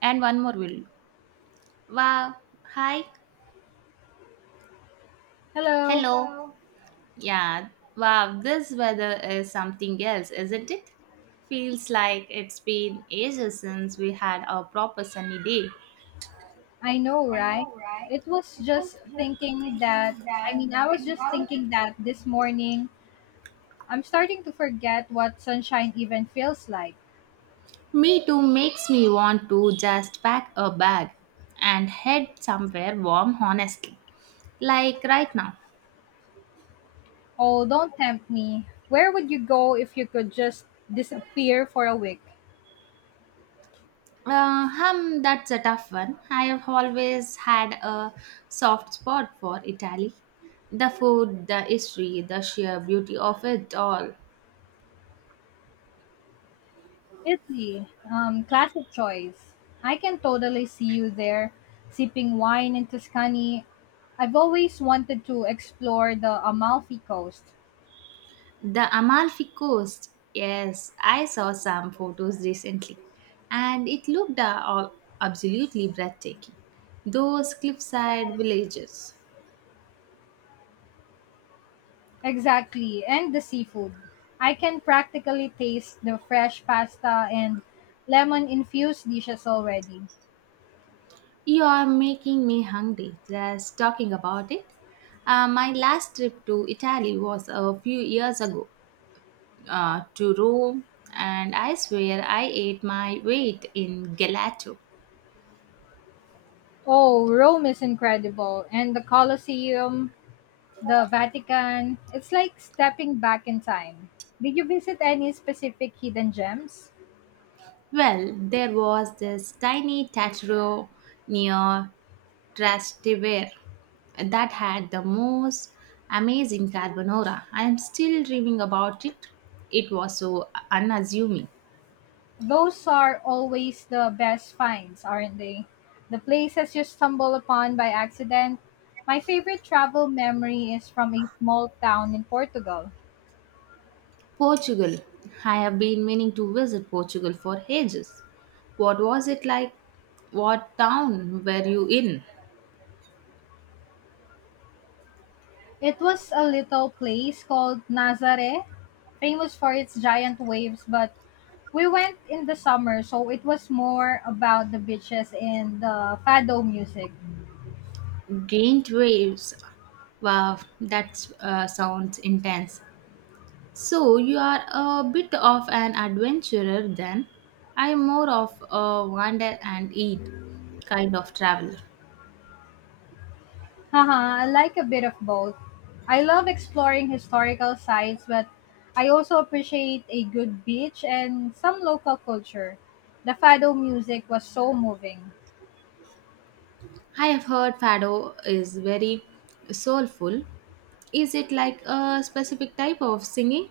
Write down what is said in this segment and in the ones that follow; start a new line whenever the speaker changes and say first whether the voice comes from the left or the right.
right: And one more will do. Wow. Hi.
left: Hello,
right: Hello. Yeah. Wow, this weather is something else, isn't it? Feels like it's been ages since we had a proper sunny day.
left: I know, right? It was just thinking that, I mean, I was just thinking that this morning I'm starting to forget what sunshine even feels like.
right: Me too, makes me want to just pack a bag and head somewhere warm, honestly. Like right now.
left: Oh, don't tempt me. Where would you go if you could just disappear for a week?
right: That's a tough one. I have always had a soft spot for Italy. The food, the history, the sheer beauty of it all.
left: Italy, classic choice. I can totally see you there, sipping wine in Tuscany. I've always wanted to explore the Amalfi Coast.
right: The Amalfi Coast, yes, I saw some photos recently, and it looked all absolutely breathtaking. Those cliffside villages.
left: Exactly, and the seafood. I can practically taste the fresh pasta and lemon infused dishes already.
right: You are making me hungry just talking about it. My last trip to Italy was a few years ago, to Rome, and I swear I ate my weight in gelato.
left: Oh, Rome is incredible, and the Colosseum, the Vatican, it's like stepping back in time. Did you visit any specific hidden gems?
right: Well, there was this tiny tattoo near Trastevere that had the most amazing carbonara. I am still dreaming about it. It was so unassuming.
left: Those are always the best finds, aren't they? The places you stumble upon by accident. My favorite travel memory is from a small town in Portugal.
right: Portugal. I have been meaning to visit Portugal for ages. What was it like? What town were you in?
left: It was a little place called Nazare, famous for its giant waves, but we went in the summer, so it was more about the beaches and the fado music.
right: Gained waves. Wow, that sounds intense. So you are a bit of an adventurer then. I'm more of a wander and eat kind of traveler.
left: Haha, I like a bit of both. I love exploring historical sites, but I also appreciate a good beach and some local culture. The fado music was so moving.
right: I have heard fado is very soulful. Is it like a specific type of singing?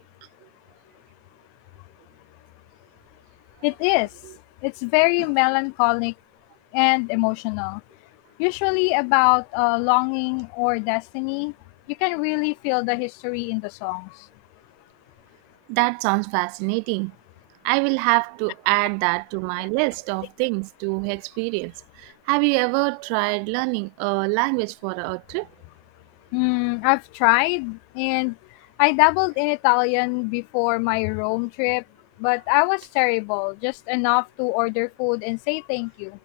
left: It is. It's very melancholic and emotional, usually about longing or destiny. You can really feel the history in the songs.
right: That sounds fascinating. I will have to add that to my list of things to experience. Have you ever tried learning a language for a trip?
left: Hmm, I've tried, and I dabbled in Italian before my Rome trip, but I was terrible, just enough to order food and say thank you.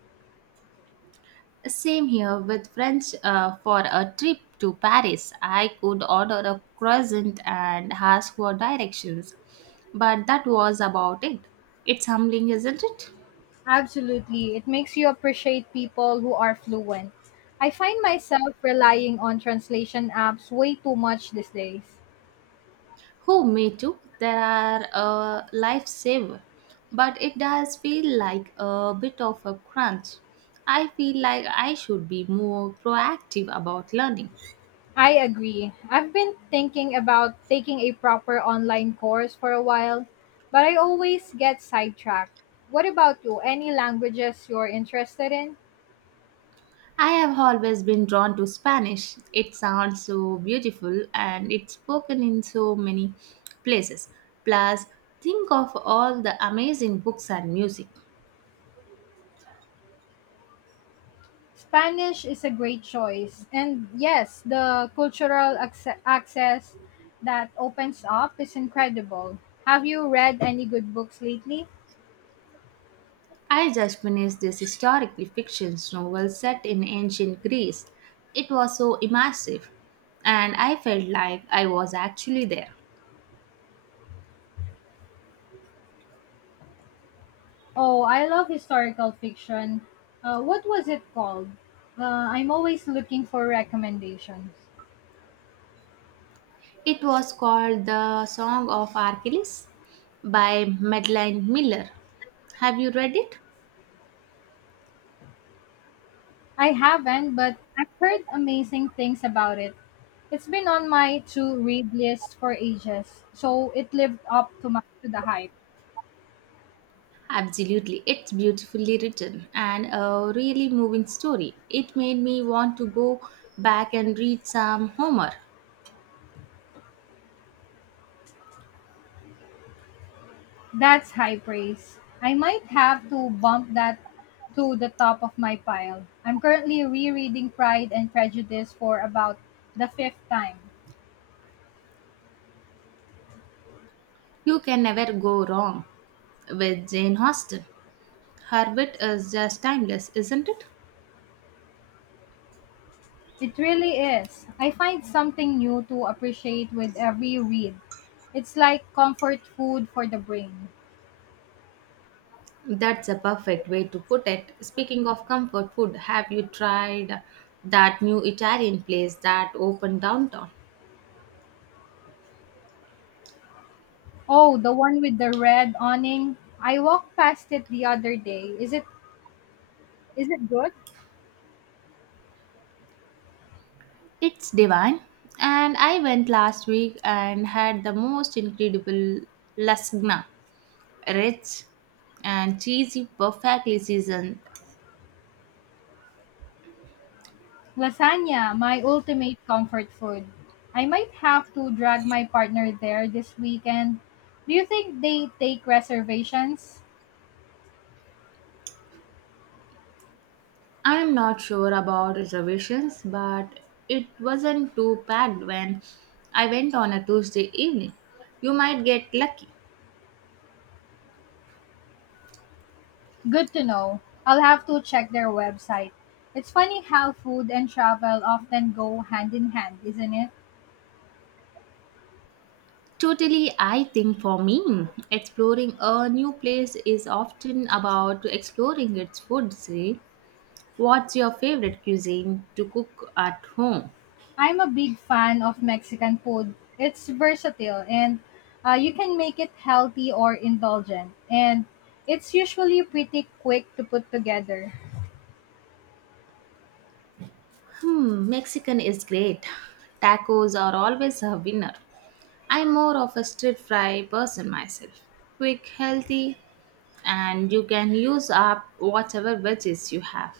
right: Same here with French, for a trip to Paris. I could order a croissant and ask for directions, but that was about it. It's humbling, isn't it?
left: Absolutely, it makes you appreciate people who are fluent. I find myself relying on translation apps way too much these days.
right: Who me too? There are a lifesaver, but it does feel like a bit of a crunch. I feel like I should be more proactive about learning.
left: I agree. I've been thinking about taking a proper online course for a while, but I always get sidetracked. What about you? Any languages you're interested in?
right: I have always been drawn to Spanish. It sounds so beautiful and it's spoken in so many places. Plus, think of all the amazing books and music.
left: Spanish is a great choice. And yes, the cultural access that opens up is incredible. Have you read any good books lately?
right: I just finished this historically fiction novel set in ancient Greece. It was so immersive and I felt like I was actually there.
left: Oh, I love historical fiction. What was it called? Uh, I'm always looking for recommendations.
right: It was called The Song of Achilles by Madeline Miller. Have you read it?
left: I haven't, but I've heard amazing things about it. It's been on my to read list for ages, so it lived up to, to the hype.
right: Absolutely, it's beautifully written and a really moving story. It made me want to go back and read some Homer.
left: That's high praise. I might have to bump that to the top of my pile. I'm currently rereading Pride and Prejudice for about the fifth time.
right: You can never go wrong with Jane Austen. Her wit is just timeless, isn't it?
left: It really is. I find something new to appreciate with every read. It's like comfort food for the brain.
right: That's a perfect way to put it. Speaking of comfort food, have you tried that new Italian place that opened downtown?
left: Oh, the one with the red awning. I walked past it the other day. Is it good?
right: It's divine. And I went last week and had the most incredible lasagna, rich and cheesy, perfectly seasoned.
left: Lasagna, my ultimate comfort food. I might have to drag my partner there this weekend. Do you think they take reservations?
right: I'm not sure about reservations, but it wasn't too packed when I went on a Tuesday evening. You might get lucky.
left: Good to know. I'll have to check their website. It's funny how food and travel often go hand in hand, isn't it?
right: Totally, I think for me, exploring a new place is often about exploring its food. Say, what's your favorite cuisine to cook at home?
left: I'm a big fan of Mexican food. It's versatile and you can make it healthy or indulgent. And it's usually pretty quick to put together.
right: Hmm, Mexican is great. Tacos are always a winner. I'm more of a stir fry person myself. Quick, healthy, and you can use up whatever veggies you have.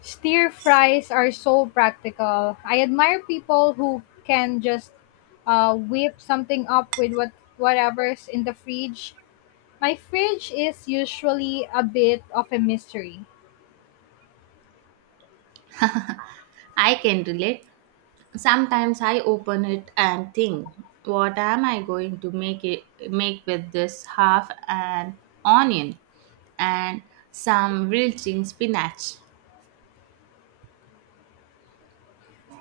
left: Stir fries are so practical. I admire people who can just whip something up with whatever's in the fridge. My fridge is usually a bit of a mystery.
right: I can relate. Sometimes I open it and think, what am I going to make with this half an onion and some wilting spinach?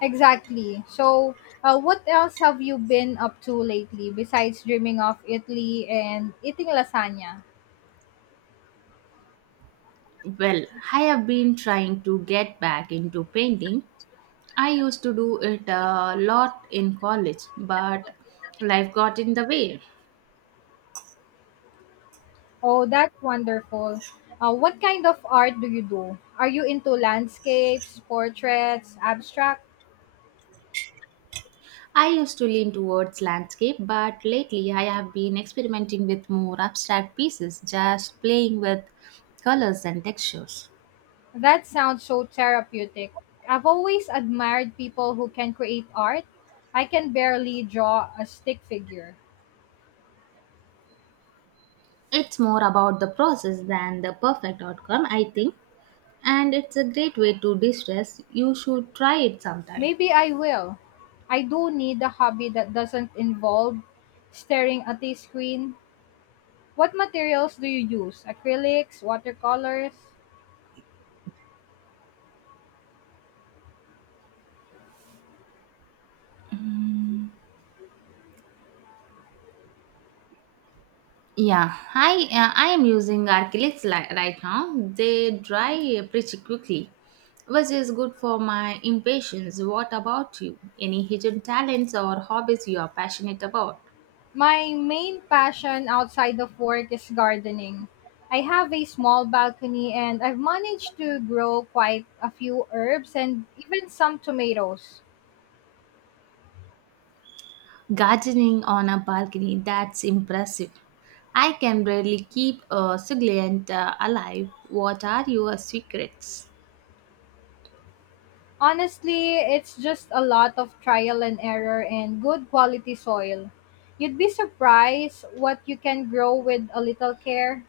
left: Exactly. So, what else have you been up to lately besides dreaming of Italy and eating lasagna?
right: Well, I have been trying to get back into painting. I used to do it a lot in college, but life got in the way.
left: Oh, that's wonderful. What kind of art do you do? Are you into landscapes, portraits, abstract?
right: I used to lean towards landscape, but lately I have been experimenting with more abstract pieces, just playing with colors and textures.
left: That sounds so therapeutic. I've always admired people who can create art. I can barely draw a stick figure.
right: It's more about the process than the perfect outcome, I think, and it's a great way to distress. You should try it sometime.
left: Maybe I will. I do need a hobby that doesn't involve staring at a screen. What materials do you use? Acrylics, watercolors?
right: Yeah, I am using right now. They dry pretty quickly, which is good for my impatience. What about you? Any hidden talents or hobbies you are passionate about?
left: My main passion outside of work is gardening. I have a small balcony and I've managed to grow quite a few herbs and even some tomatoes.
right: Gardening on a balcony, that's impressive. I can barely keep a succulent alive. What are your secrets?
left: Honestly, it's just a lot of trial and error and good quality soil. You'd be surprised what you can grow with a little care.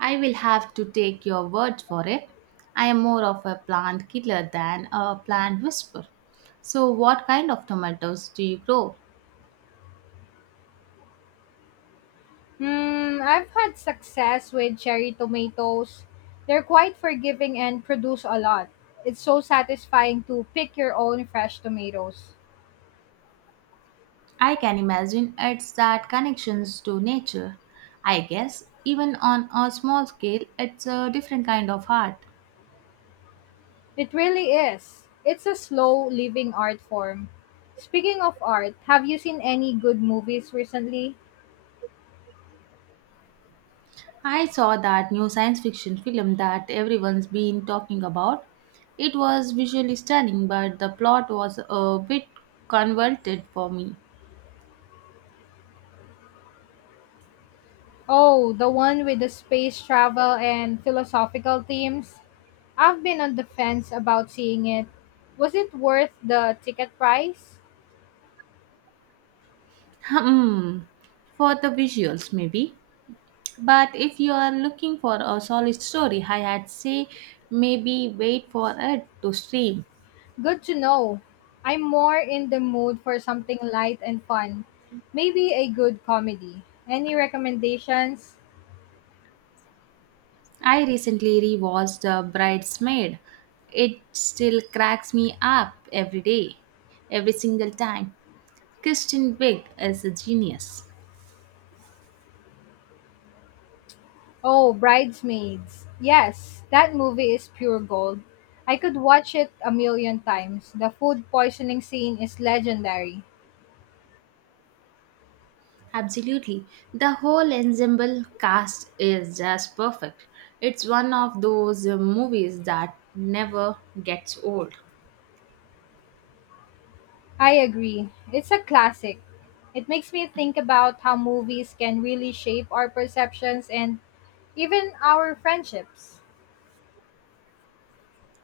right: I will have to take your word for it. I am more of a plant killer than a plant whisperer. So, what kind of tomatoes do you grow?
left: Hmm, I've had success with cherry tomatoes. They're quite forgiving and produce a lot. It's so satisfying to pick your own fresh tomatoes.
right: I can imagine it's that connections to nature. I guess even on a small scale, it's a different kind of art.
left: It really is. It's a slow living art form. Speaking of art, have you seen any good movies recently?
right: I saw that new science fiction film that everyone's been talking about. It was visually stunning, but the plot was a bit convoluted for me.
left: Oh, the one with the space travel and philosophical themes? I've been on the fence about seeing it. Was it worth the ticket price?
right: Hmm, for the visuals, maybe. But if you are looking for a solid story, I had say maybe wait for it to stream.
left: Good to know. I'm more in the mood for something light and fun. Maybe a good comedy. Any recommendations?
right: I recently rewatched The Bridesmaid. It still cracks me up every day, every single time. Kristen Wiig is a genius.
left: Oh, Bridesmaids. Yes, that movie is pure gold. I could watch it a million times. The food poisoning scene is legendary.
right: Absolutely. The whole ensemble cast is just perfect. It's one of those movies that never gets old.
left: I agree. It's a classic. It makes me think about how movies can really shape our perceptions and even our friendships.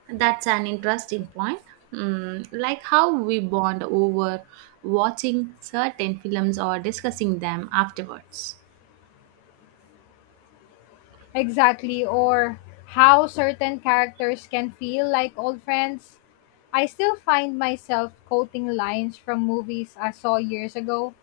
right: That's an interesting point. Mm, like how we bond over watching certain films or discussing them afterwards.
left: Exactly, or how certain characters can feel like old friends. I still find myself quoting lines from movies I saw years ago.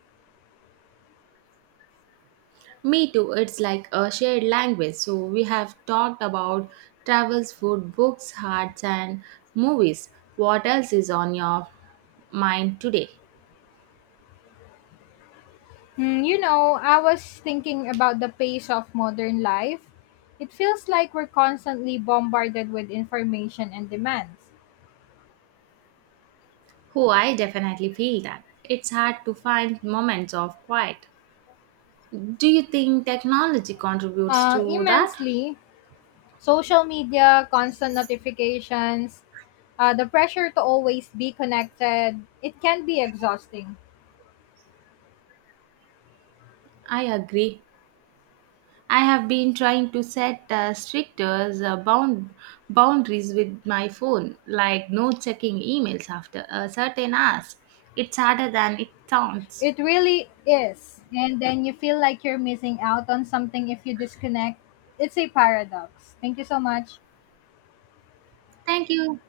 right: Me too. It's like a shared language. So we have talked about travels, food, books, arts, and movies. What else is on your mind today?
left: Hmm, you know, I was thinking about the pace of modern life. It feels like we're constantly bombarded with information and demands.
right: Oh, I definitely feel that. It's hard to find moments of quiet. Do you think technology contributes to that?
left: Immensely, social media, constant notifications, the pressure to always be connected, it can be exhausting.
right: I agree. I have been trying to set stricter boundaries with my phone, like no checking emails after a certain hours. It's harder than it sounds.
left: It really is. And then you feel like you're missing out on something if you disconnect. It's a paradox. Thank you so much.
right: Thank you.